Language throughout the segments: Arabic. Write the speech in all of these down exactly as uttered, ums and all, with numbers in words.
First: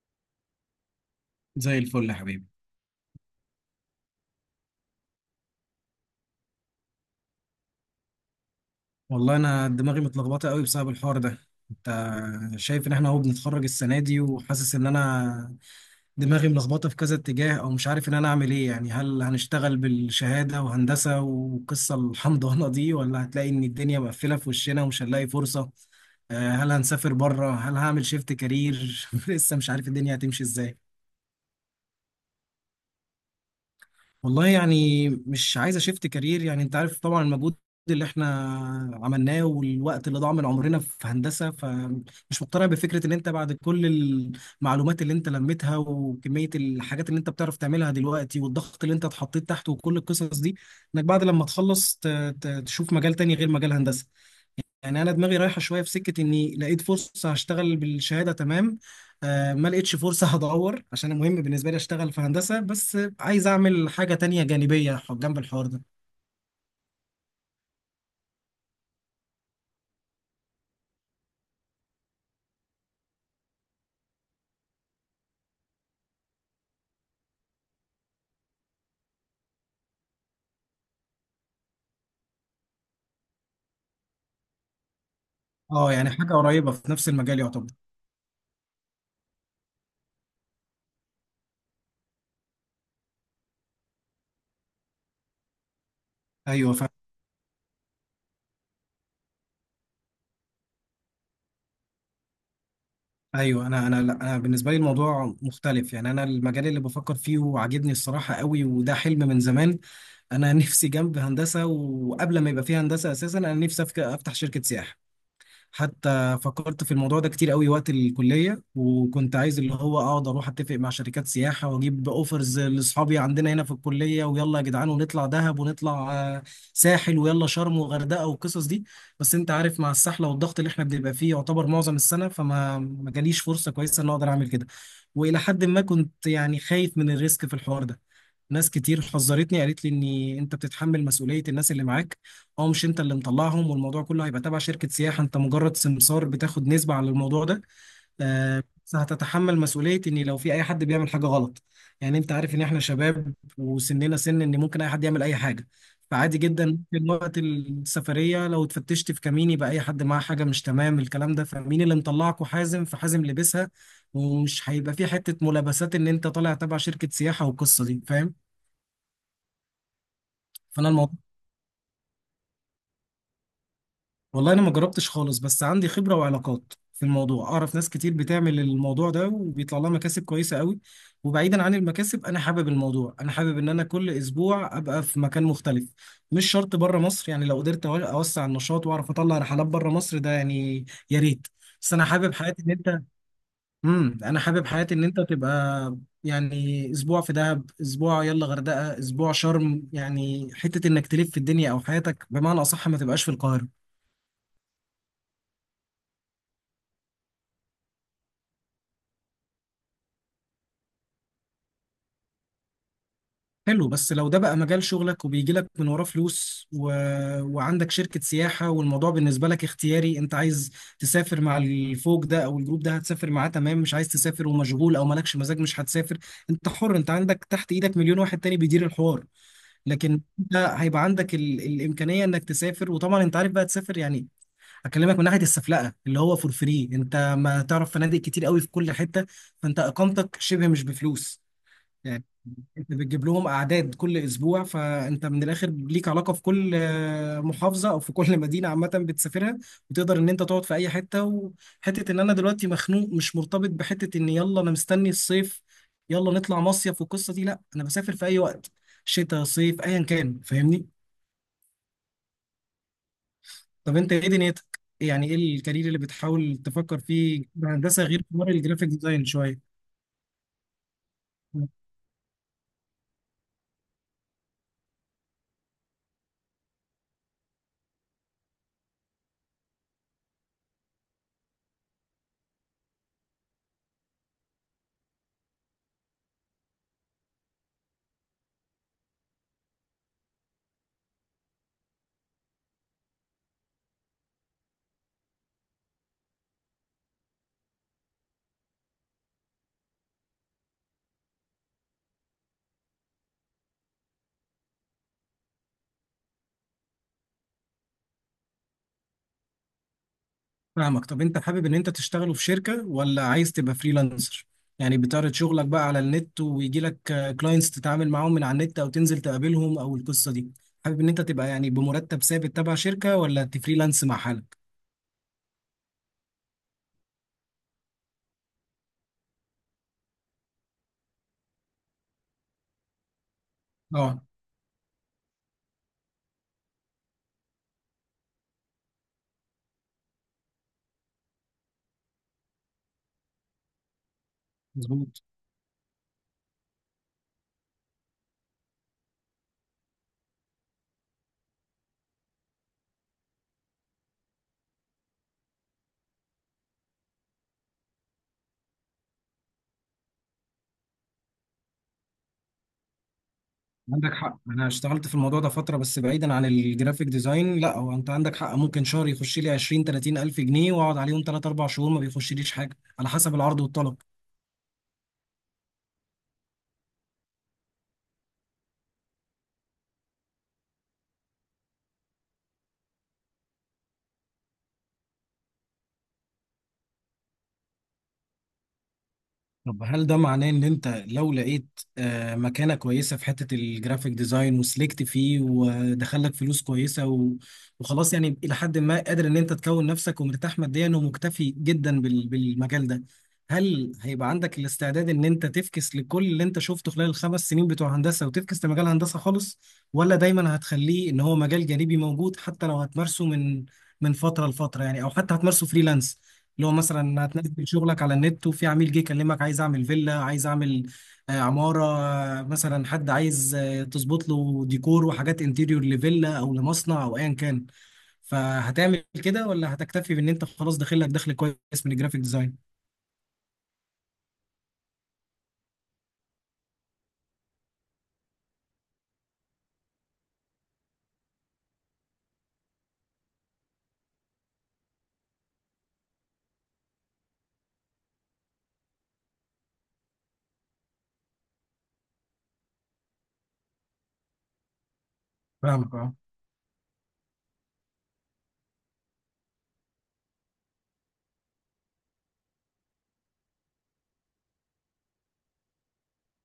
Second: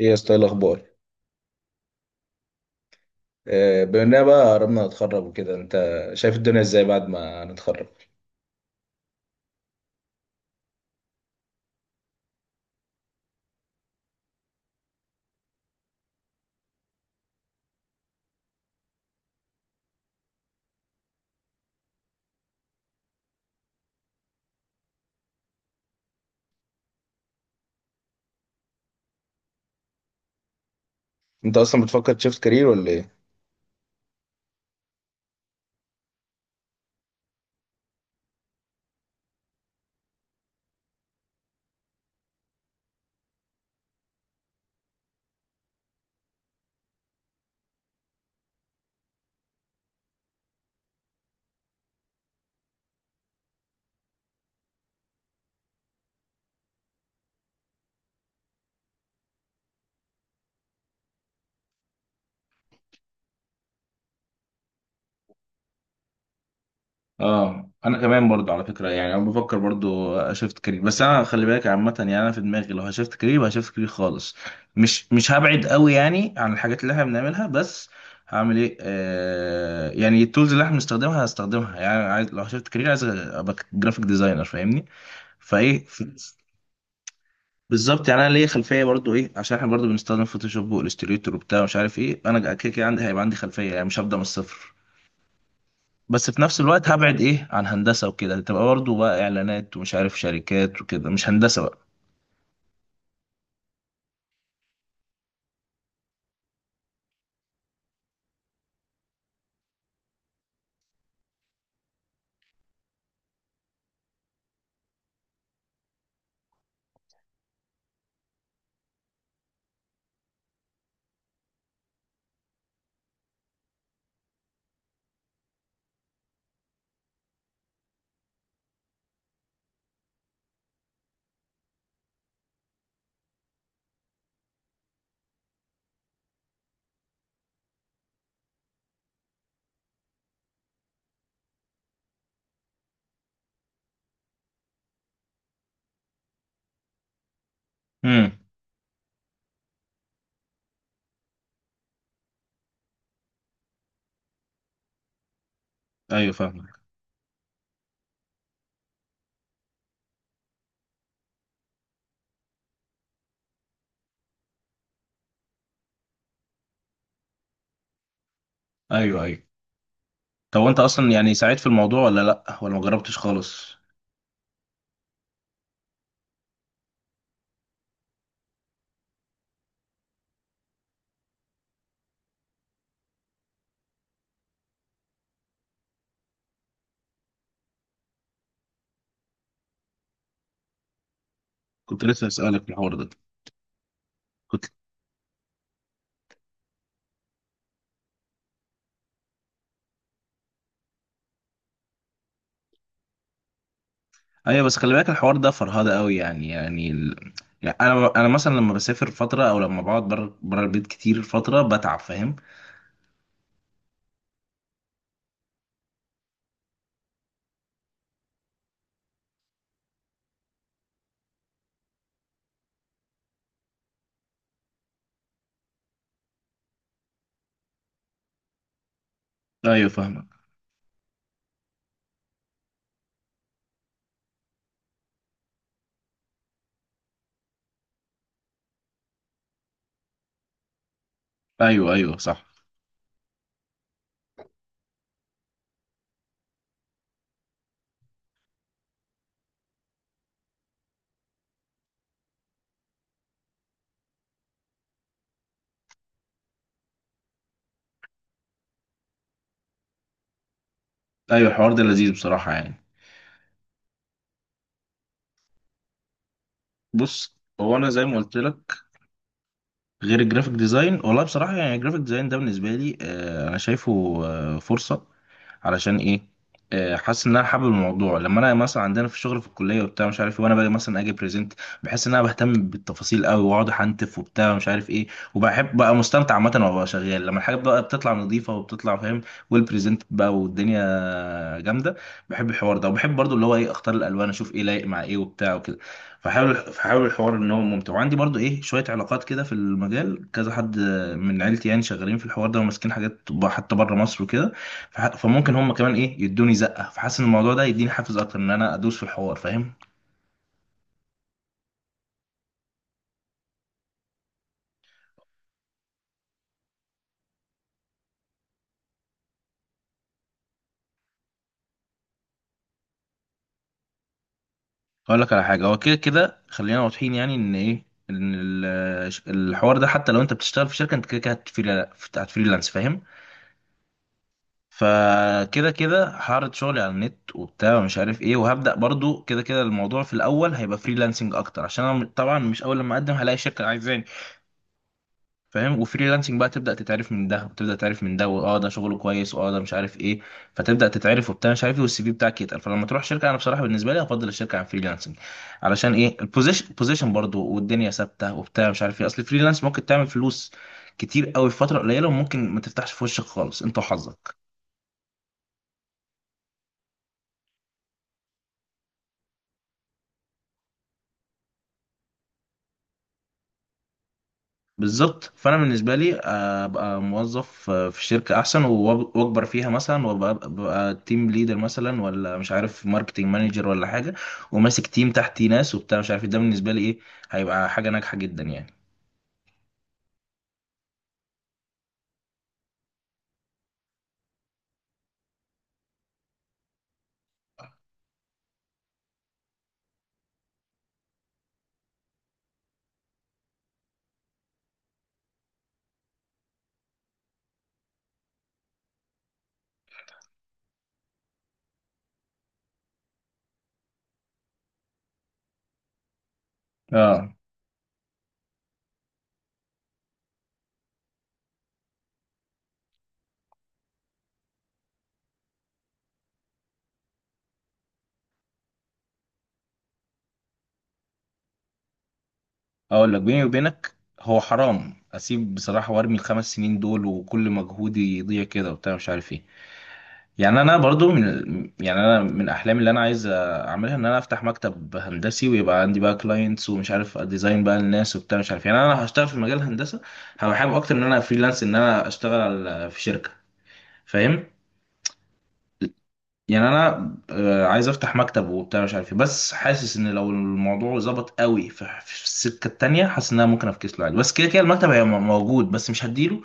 ايه يا اسطى، إيه الاخبار؟ زي الفل يا حبيبي. آه، بما اننا بقى قربنا نتخرج وكده، انت شايف الدنيا ازاي بعد ما نتخرج؟ والله انا دماغي متلخبطه قوي بسبب الحوار ده. انت شايف ان احنا اهو بنتخرج السنه دي، وحاسس ان انا دماغي ملخبطه في كذا اتجاه، او مش عارف ان انا اعمل ايه. يعني هل هنشتغل بالشهاده وهندسه وقصه الحمضانه دي، ولا هتلاقي ان الدنيا مقفله في وشنا ومش هنلاقي فرصه؟ آه، هل هنسافر بره؟ هل هعمل شيفت كارير؟ لسه مش عارف الدنيا هتمشي ازاي. انت اصلا بتفكر تشيفت كارير ولا ايه؟ والله يعني مش عايز اشفت كارير. يعني انت عارف طبعا المجهود اللي احنا عملناه والوقت اللي ضاع من عمرنا في هندسة، فمش مقتنع بفكرة ان انت بعد كل المعلومات اللي انت لميتها وكمية الحاجات اللي انت بتعرف تعملها دلوقتي والضغط اللي انت اتحطيت تحته وكل القصص دي، انك بعد لما تخلص ت- ت- تشوف مجال تاني غير مجال هندسة. يعني انا دماغي رايحه شويه في سكه اني لقيت فرصه هشتغل بالشهاده تمام. آه، ما لقيتش فرصه، هدور، عشان مهم بالنسبه لي اشتغل في هندسه، بس عايز اعمل حاجه تانية جانبيه ح- جنب الحوار ده. اه، انا كمان برضو على فكره، يعني انا بفكر برضو اشفت كارير، بس انا خلي بالك عامه، يعني انا في دماغي لو هشفت كارير يبقى هشفت كارير خالص. مش مش هبعد قوي يعني عن الحاجات اللي احنا بنعملها، بس هعمل ايه؟ آه يعني التولز اللي احنا بنستخدمها هستخدمها، يعني عايز لو هشفت كارير عايز ابقى جرافيك ديزاينر، فاهمني؟ فايه. اه، يعني حاجه قريبه في نفس المجال يعتبر. بالظبط، يعني انا ليا خلفيه برضو ايه، عشان احنا برضو بنستخدم فوتوشوب والستريتور وبتاع مش عارف ايه، انا كده كده عندي، هيبقى عندي خلفيه، يعني مش هبدا من الصفر. بس في نفس ايوه، الوقت فا هبعد ايه عن هندسه وكده، تبقى برضو بقى اعلانات ومش عارف شركات وكده، مش هندسه بقى. ايوه، انا انا لا، انا بالنسبه لي الموضوع مختلف. يعني انا المجال اللي بفكر فيه وعاجبني الصراحه قوي، وده حلم من زمان. انا نفسي جنب هندسه، وقبل ما يبقى فيه هندسه اساسا انا نفسي أفك- افتح شركه سياحه. حتى فكرت في الموضوع ده كتير قوي وقت الكلية، وكنت عايز اللي هو اقعد اروح اتفق مع شركات سياحة واجيب اوفرز لاصحابي عندنا هنا في الكلية، ويلا يا جدعان ونطلع دهب ونطلع آه، ساحل، ويلا شرم وغردقة والقصص دي. بس انت عارف، مع السحلة والضغط اللي احنا بنبقى فيه يعتبر معظم السنة، فما ما جاليش فرصة كويسة ان اقدر اعمل كده. والى حد ما كنت يعني خايف من الريسك في الحوار ده. ناس كتير حذرتني، قالت لي ان انت بتتحمل مسؤولية الناس اللي معاك، اه، مش انت اللي مطلعهم، والموضوع كله هيبقى تبع شركة سياحة، انت مجرد سمسار بتاخد نسبة على الموضوع ده. امم. آه، بس هتتحمل مسؤولية ان لو في اي حد بيعمل حاجة غلط. يعني انت عارف ان احنا شباب وسننا سن ان ممكن اي حد يعمل اي حاجة. ايوه فعادي جدا فاهمك. ممكن وقت السفرية لو اتفتشت في كمين، يبقى اي حد معاه حاجة مش تمام الكلام ده، فمين اللي مطلعكوا؟ حازم، فحازم لبسها. ومش هيبقى في حتة ملابسات ان انت طالع تبع شركة سياحة والقصة دي، فاهم. ايوه، ايوه. طب وانت فانا اصلا الموضوع يعني ساعدت في الموضوع ولا لا ولا ما جربتش خالص؟ والله انا ما جربتش خالص، بس عندي خبره وعلاقات في الموضوع، اعرف ناس كتير بتعمل الموضوع ده وبيطلع لها مكاسب كويسه قوي. وبعيدا عن المكاسب، انا حابب الموضوع، انا حابب ان انا كل اسبوع ابقى في مكان مختلف. مش شرط بره مصر، يعني لو قدرت أو- اوسع النشاط واعرف اطلع رحلات بره مصر، ده يعني يا ريت. بس كنت انا لسه حابب حياتي اسالك في ان الحوار انت، ده. امم انا كنت حابب حياتي ان انت تبقى يعني اسبوع في دهب، اسبوع يلا غردقه، اسبوع شرم، يعني حته انك تلف في الدنيا، او حياتك بمعنى اصح ما تبقاش في القاهره. ايوه بس خلي بالك الحوار ده فرهده قوي، يعني يعني ال... يعني انا انا مثلا لما بسافر فتره او لما بقعد بره بره البيت كتير فتره بتعب، فاهم؟ حلو، بس لو ده بقى مجال شغلك وبيجي لك من وراه فلوس و... وعندك شركة سياحة، والموضوع بالنسبة لك اختياري، انت عايز تسافر مع الفوج ده او الجروب ده هتسافر معاه، تمام، مش عايز تسافر ومشغول او مالكش مزاج مش هتسافر. انت حر، انت عندك تحت ايدك مليون واحد تاني بيدير الحوار. ايوه لكن فاهمك. انت هيبقى عندك ال... الامكانية انك تسافر، وطبعا انت عارف بقى تسافر. يعني اكلمك من ناحية السفلقة اللي هو فور فري، انت ما تعرف فنادق كتير قوي في كل حتة، فانت اقامتك شبه مش بفلوس. ايوه، ايوه، صح. انت بتجيب لهم اعداد كل اسبوع، فانت من الاخر ليك علاقه في كل آه، محافظه، او في كل مدينه عامه بتسافرها. وتقدر ان انت تقعد في اي حته وحته، ان انا دلوقتي مخنوق مش مرتبط بحته، ان يلا انا مستني الصيف يلا نطلع مصيف والقصه دي، لا انا بسافر في اي وقت، شتاء صيف ايا كان، فاهمني. ايوه الحوار ده لذيذ بصراحه يعني. طب انت ايه دنيتك؟ يعني ايه الكارير اللي بتحاول تفكر بص، فيه، هو انا هندسه زي ما غير قلت حوار لك، الجرافيك ديزاين شويه؟ غير الجرافيك ديزاين. والله بصراحه يعني الجرافيك ديزاين ده بالنسبه لي آه، انا شايفه آه، فرصه. علشان ايه؟ آه، حاسس ان انا حابب الموضوع، لما انا مثلا عندنا في الشغل في الكليه وبتاع مش عارف إيه، وانا باجي مثلا اجي بريزنت، بحس ان انا بهتم بالتفاصيل قوي واقعد احنتف وبتاع مش عارف ايه. وبحب بقى، مستمتع عامه وأنا شغال لما الحاجه بقى بتطلع نظيفه وبتطلع فاهم، والبريزنت بقى والدنيا جامده. بحب الحوار ده، وبحب برضو اللي هو ايه اختار الالوان، اشوف ايه لايق مع ايه وبتاع وكده. فحاول فحاول الحوار ان هو ممتع، وعندي برضو ايه شويه علاقات كده في المجال، كذا حد من عيلتي يعني شغالين في الحوار ده وماسكين حاجات حتى بره مصر وكده. فح- فممكن هم كمان ايه يدوني زقه، فحاسس ان الموضوع ده يديني حافز اكتر ان انا ادوس في الحوار، فاهم؟ فاهمك. طب انت حابب ان انت تشتغله في شركة ولا عايز تبقى فريلانسر؟ يعني بتعرض شغلك بقى على النت ويجي لك كلاينتس تتعامل معاهم من على النت، او تنزل تقابلهم، او القصة دي؟ حابب ان انت تبقى يعني بمرتب ثابت تبع شركة، ولا تفريلانس مع حالك؟ اقول لك على حاجه، هو كده كده خلينا واضحين، يعني ان ايه، ان ال- الحوار ده حتى لو انت بتشتغل في شركه انت كده كده هتفريلا- هتفريلانس، فاهم؟ اه، فكده كده هعرض شغلي على النت وبتاع ومش عارف ايه، وهبدا برضو كده كده، الموضوع في الاول هيبقى فريلانسنج اكتر، عشان انا طبعا مش اول لما اقدم هلاقي شركه عايزاني، مظبوط. فاهم؟ وفريلانسنج بقى، تبدا تتعرف من ده وتبدا تعرف من ده، واه ده شغله كويس، واه ده مش عارف ايه، فتبدا تتعرف وبتاع مش عارف ايه، والسي في بتاعك يتقل، فلما تروح شركه. انا بصراحه بالنسبه لي، افضل الشركه عن فريلانسنج. علشان ايه؟ البوزيشن بوزيشن برضه، والدنيا ثابته وبتاع مش عارف ايه، اصل الفريلانس ممكن تعمل فلوس كتير قوي في فتره قليله، وممكن ما تفتحش في وشك خالص، انت عندك حق، وحظك. انا اشتغلت في الموضوع ده فترة، بس بعيدا عن الجرافيك ديزاين. لا هو انت عندك حق، ممكن شهر يخش لي عشرين تلاتين الف جنيه واقعد عليهم تلاتة اربع شهور ما بيخشليش حاجة، على حسب العرض والطلب. بالظبط، فانا بالنسبه لي آه، ابقى موظف آه، في شركه احسن، وأب- واكبر فيها مثلا، وابقى أبقى تيم ليدر مثلا، ولا مش عارف ماركتنج مانجر، ولا حاجه، وماسك تيم تحتي ناس وبتاع مش عارف إيه. ده بالنسبه لي ايه، هيبقى حاجه ناجحه جدا يعني. طب هل ده معناه ان انت لو لقيت آه، مكانة كويسة في حتة الجرافيك ديزاين وسلكت فيه ودخلك فلوس كويسة و- وخلاص، يعني الى حد ما قادر ان انت تكون نفسك ومرتاح ماديا ومكتفي جدا بال- بالمجال ده، هل هيبقى عندك الاستعداد ان انت تفكس لكل اللي انت شفته خلال الخمس سنين بتوع هندسة وتفكس لمجال هندسة خالص؟ ولا دايما هتخليه ان هو مجال جانبي موجود حتى لو هتمارسه من من فترة لفترة، يعني، او حتى هتمارسه فريلانس. اللي هو مثلا اه، هتنزل شغلك على النت وفي عميل جه يكلمك عايز اعمل فيلا، عايز اعمل آه، عمارة، آه، مثلا حد عايز آه، تظبط له ديكور وحاجات انتيريور لفيلا او لمصنع او ايا كان، فهتعمل كده؟ ولا هتكتفي بان انت خلاص داخل لك دخل كويس من الجرافيك ديزاين؟ اقول لك بيني وبينك، هو حرام اسيب بصراحه وارمي الخمس سنين دول وكل مجهودي يضيع كده وبتاع مش عارف ايه. يعني انا برضو من، يعني انا من احلامي اللي انا عايز اعملها ان انا افتح مكتب هندسي، ويبقى عندي بقى كلاينتس ومش عارف ديزاين بقى الناس وبتاع مش عارف، يعني انا هشتغل في مجال الهندسه، هبقى حابب اكتر ان انا فريلانس ان انا اشتغل على- في شركه، فاهم؟ فاهمك، اه. يعني انا آه، عايز افتح مكتب وبتاع مش عارف إيه. بس حاسس ان لو الموضوع ظبط قوي في في السكه التانيه، حاسس ان انا ممكن افكس له عادي، بس كده كده المكتب هيبقى موجود، بس مش هديله،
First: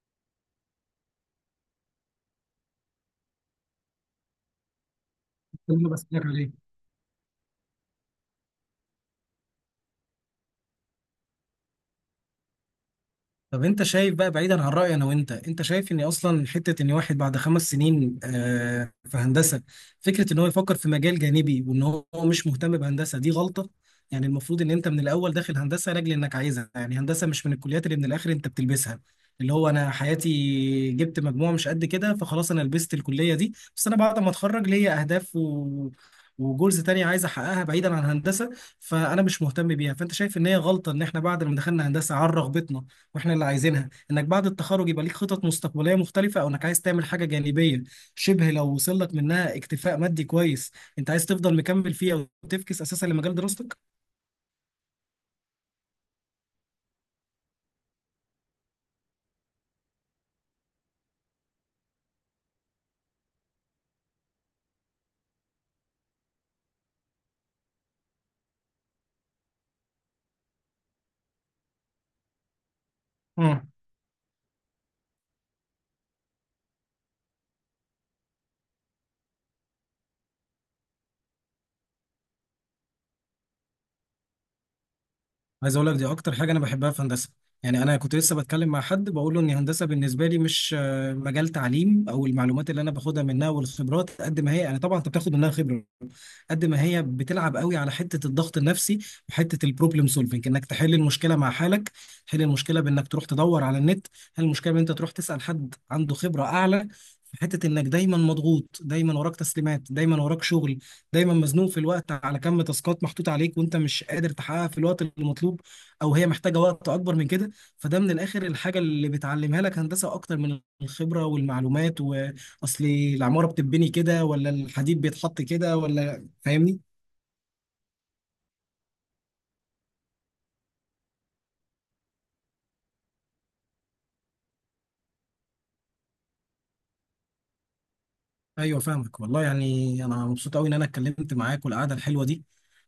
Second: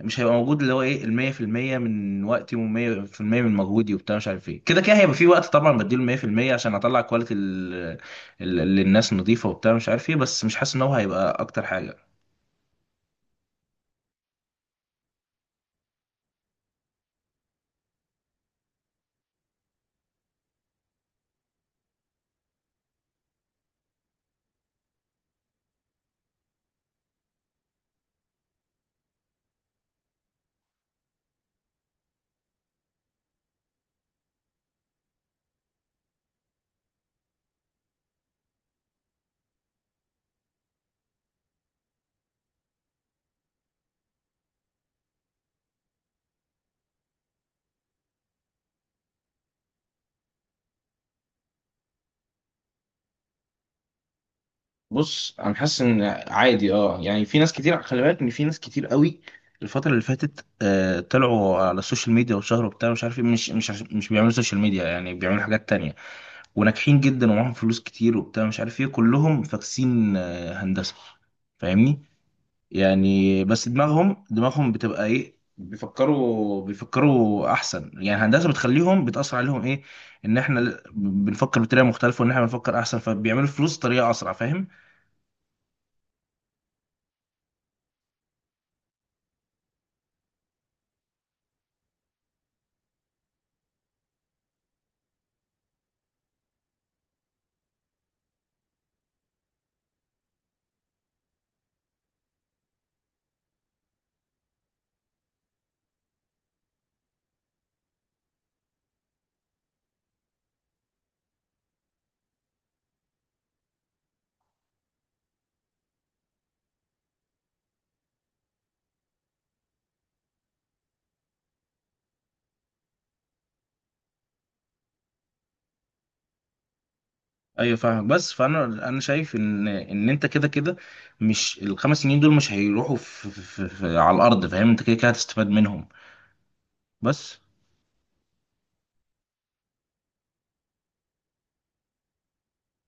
مش هيبقى موجود اللي هو ايه ال مية في المية من وقتي و100% من مجهودي وبتاع مش عارف ايه، كده كده هيبقى في وقت ده طبعا اللي أنا بديله بسألك عليه. مية في المية عشان اطلع كواليتي ال- ال- اللي الناس نظيفه وبتاع مش عارف ايه، بس مش حاسس ان هو هيبقى اكتر حاجه. طب انت شايف بقى، بعيدا عن رأيي انا وانت، انت شايف ان اصلا حتة ان واحد بعد خمس سنين آه، في هندسة، فكرة ان هو يفكر في مجال جانبي وان هو مش مهتم بهندسة، دي غلطة؟ يعني المفروض ان انت من الاول داخل هندسة لاجل انك عايزها، يعني هندسة مش من الكليات اللي من الاخر انت بتلبسها، اللي هو انا حياتي جبت مجموع مش قد كده، فخلاص انا لبست الكلية دي. بس انا بعد ما اتخرج ليا اهداف و... وجولز تانية عايز احققها بعيدا عن هندسة، فانا مش مهتم بيها. فانت شايف ان هي غلطة، ان احنا بعد ما دخلنا هندسة عن رغبتنا واحنا اللي عايزينها، انك بعد التخرج يبقى ليك خطط مستقبليه مختلفه، او انك عايز تعمل حاجه جانبيه شبه، لو وصل لك منها اكتفاء مادي كويس، انت عايز تفضل مكمل فيه او تفكس اساسا لمجال دراستك؟ بص انا حاسس ان عادي اه، يعني في ناس كتير خلي بالك، ان في ناس كتير قوي الفترة اللي فاتت آه، طلعوا على السوشيال ميديا وشهروا بتاع مش عارف ايه، مش مش عش- مش بيعملوا سوشيال ميديا يعني، بيعملوا حاجات تانية وناجحين جدا ومعاهم فلوس كتير وبتاع مش عارف ايه، كلهم فاكسين آه، هندسة، فاهمني؟ يعني بس مم. دماغهم دماغهم بتبقى ايه، بيفكروا بيفكروا احسن، يعني الهندسه بتخليهم، بتاثر عليهم ايه، ان احنا ل- بنفكر بطريقه مختلفه، وان احنا بنفكر احسن، فبيعملوا فلوس بطريقه اسرع، فاهم؟ عايز اقول لك، دي اكتر حاجه انا بحبها في هندسه. يعني انا كنت لسه بتكلم مع حد بقول له ان هندسه بالنسبه لي مش آه، مجال تعليم، او المعلومات اللي انا باخدها منها والخبرات. قد ما هي انا طبعا انت بتاخد منها خبره، قد ما هي بتلعب قوي على حته الضغط النفسي، وحته البروبلم سولفنج انك تحل المشكله مع حالك، تحل المشكله بانك تروح تدور على النت. هل المشكله ان انت تروح تسال حد عنده خبره اعلى؟ في حته انك دايما مضغوط، دايما وراك تسليمات، دايما وراك شغل، دايما مزنوق في الوقت، على كم تاسكات محطوط عليك وانت مش قادر تحققها في الوقت المطلوب، او هي محتاجه وقت اكبر من كده. فده من الاخر الحاجه اللي بتعلمها لك هندسه، اكتر من الخبره والمعلومات، واصل العماره بتتبني كده ولا الحديد بيتحط كده ولا، فاهمني. ايوه فاهم، بس فانا انا شايف ان ان انت كده كده مش الخمس سنين دول مش هيروحوا في في في في على الارض، فاهم؟ انت كده كده هتستفاد منهم بس. ايوه فاهمك. والله يعني انا مبسوط قوي ان انا اتكلمت معاك والقعده الحلوه دي،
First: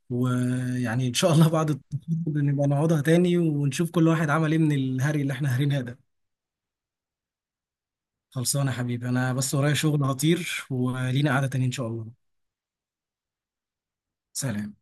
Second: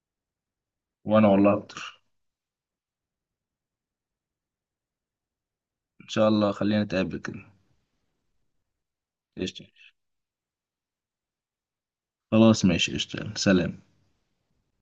ويعني ان وانا شاء الله والله بعد اكتر. التخرج نبقى نقعدها تاني ونشوف كل واحد عمل ايه من الهري اللي احنا هارينها ده. ان شاء الله خلينا نتقابل كده. خلصانه يا حبيبي، انا بس قشطة. ورايا شغل هطير، ولينا قعده تاني ان شاء الله. خلاص ماشي، قشطة، سلام. سلام.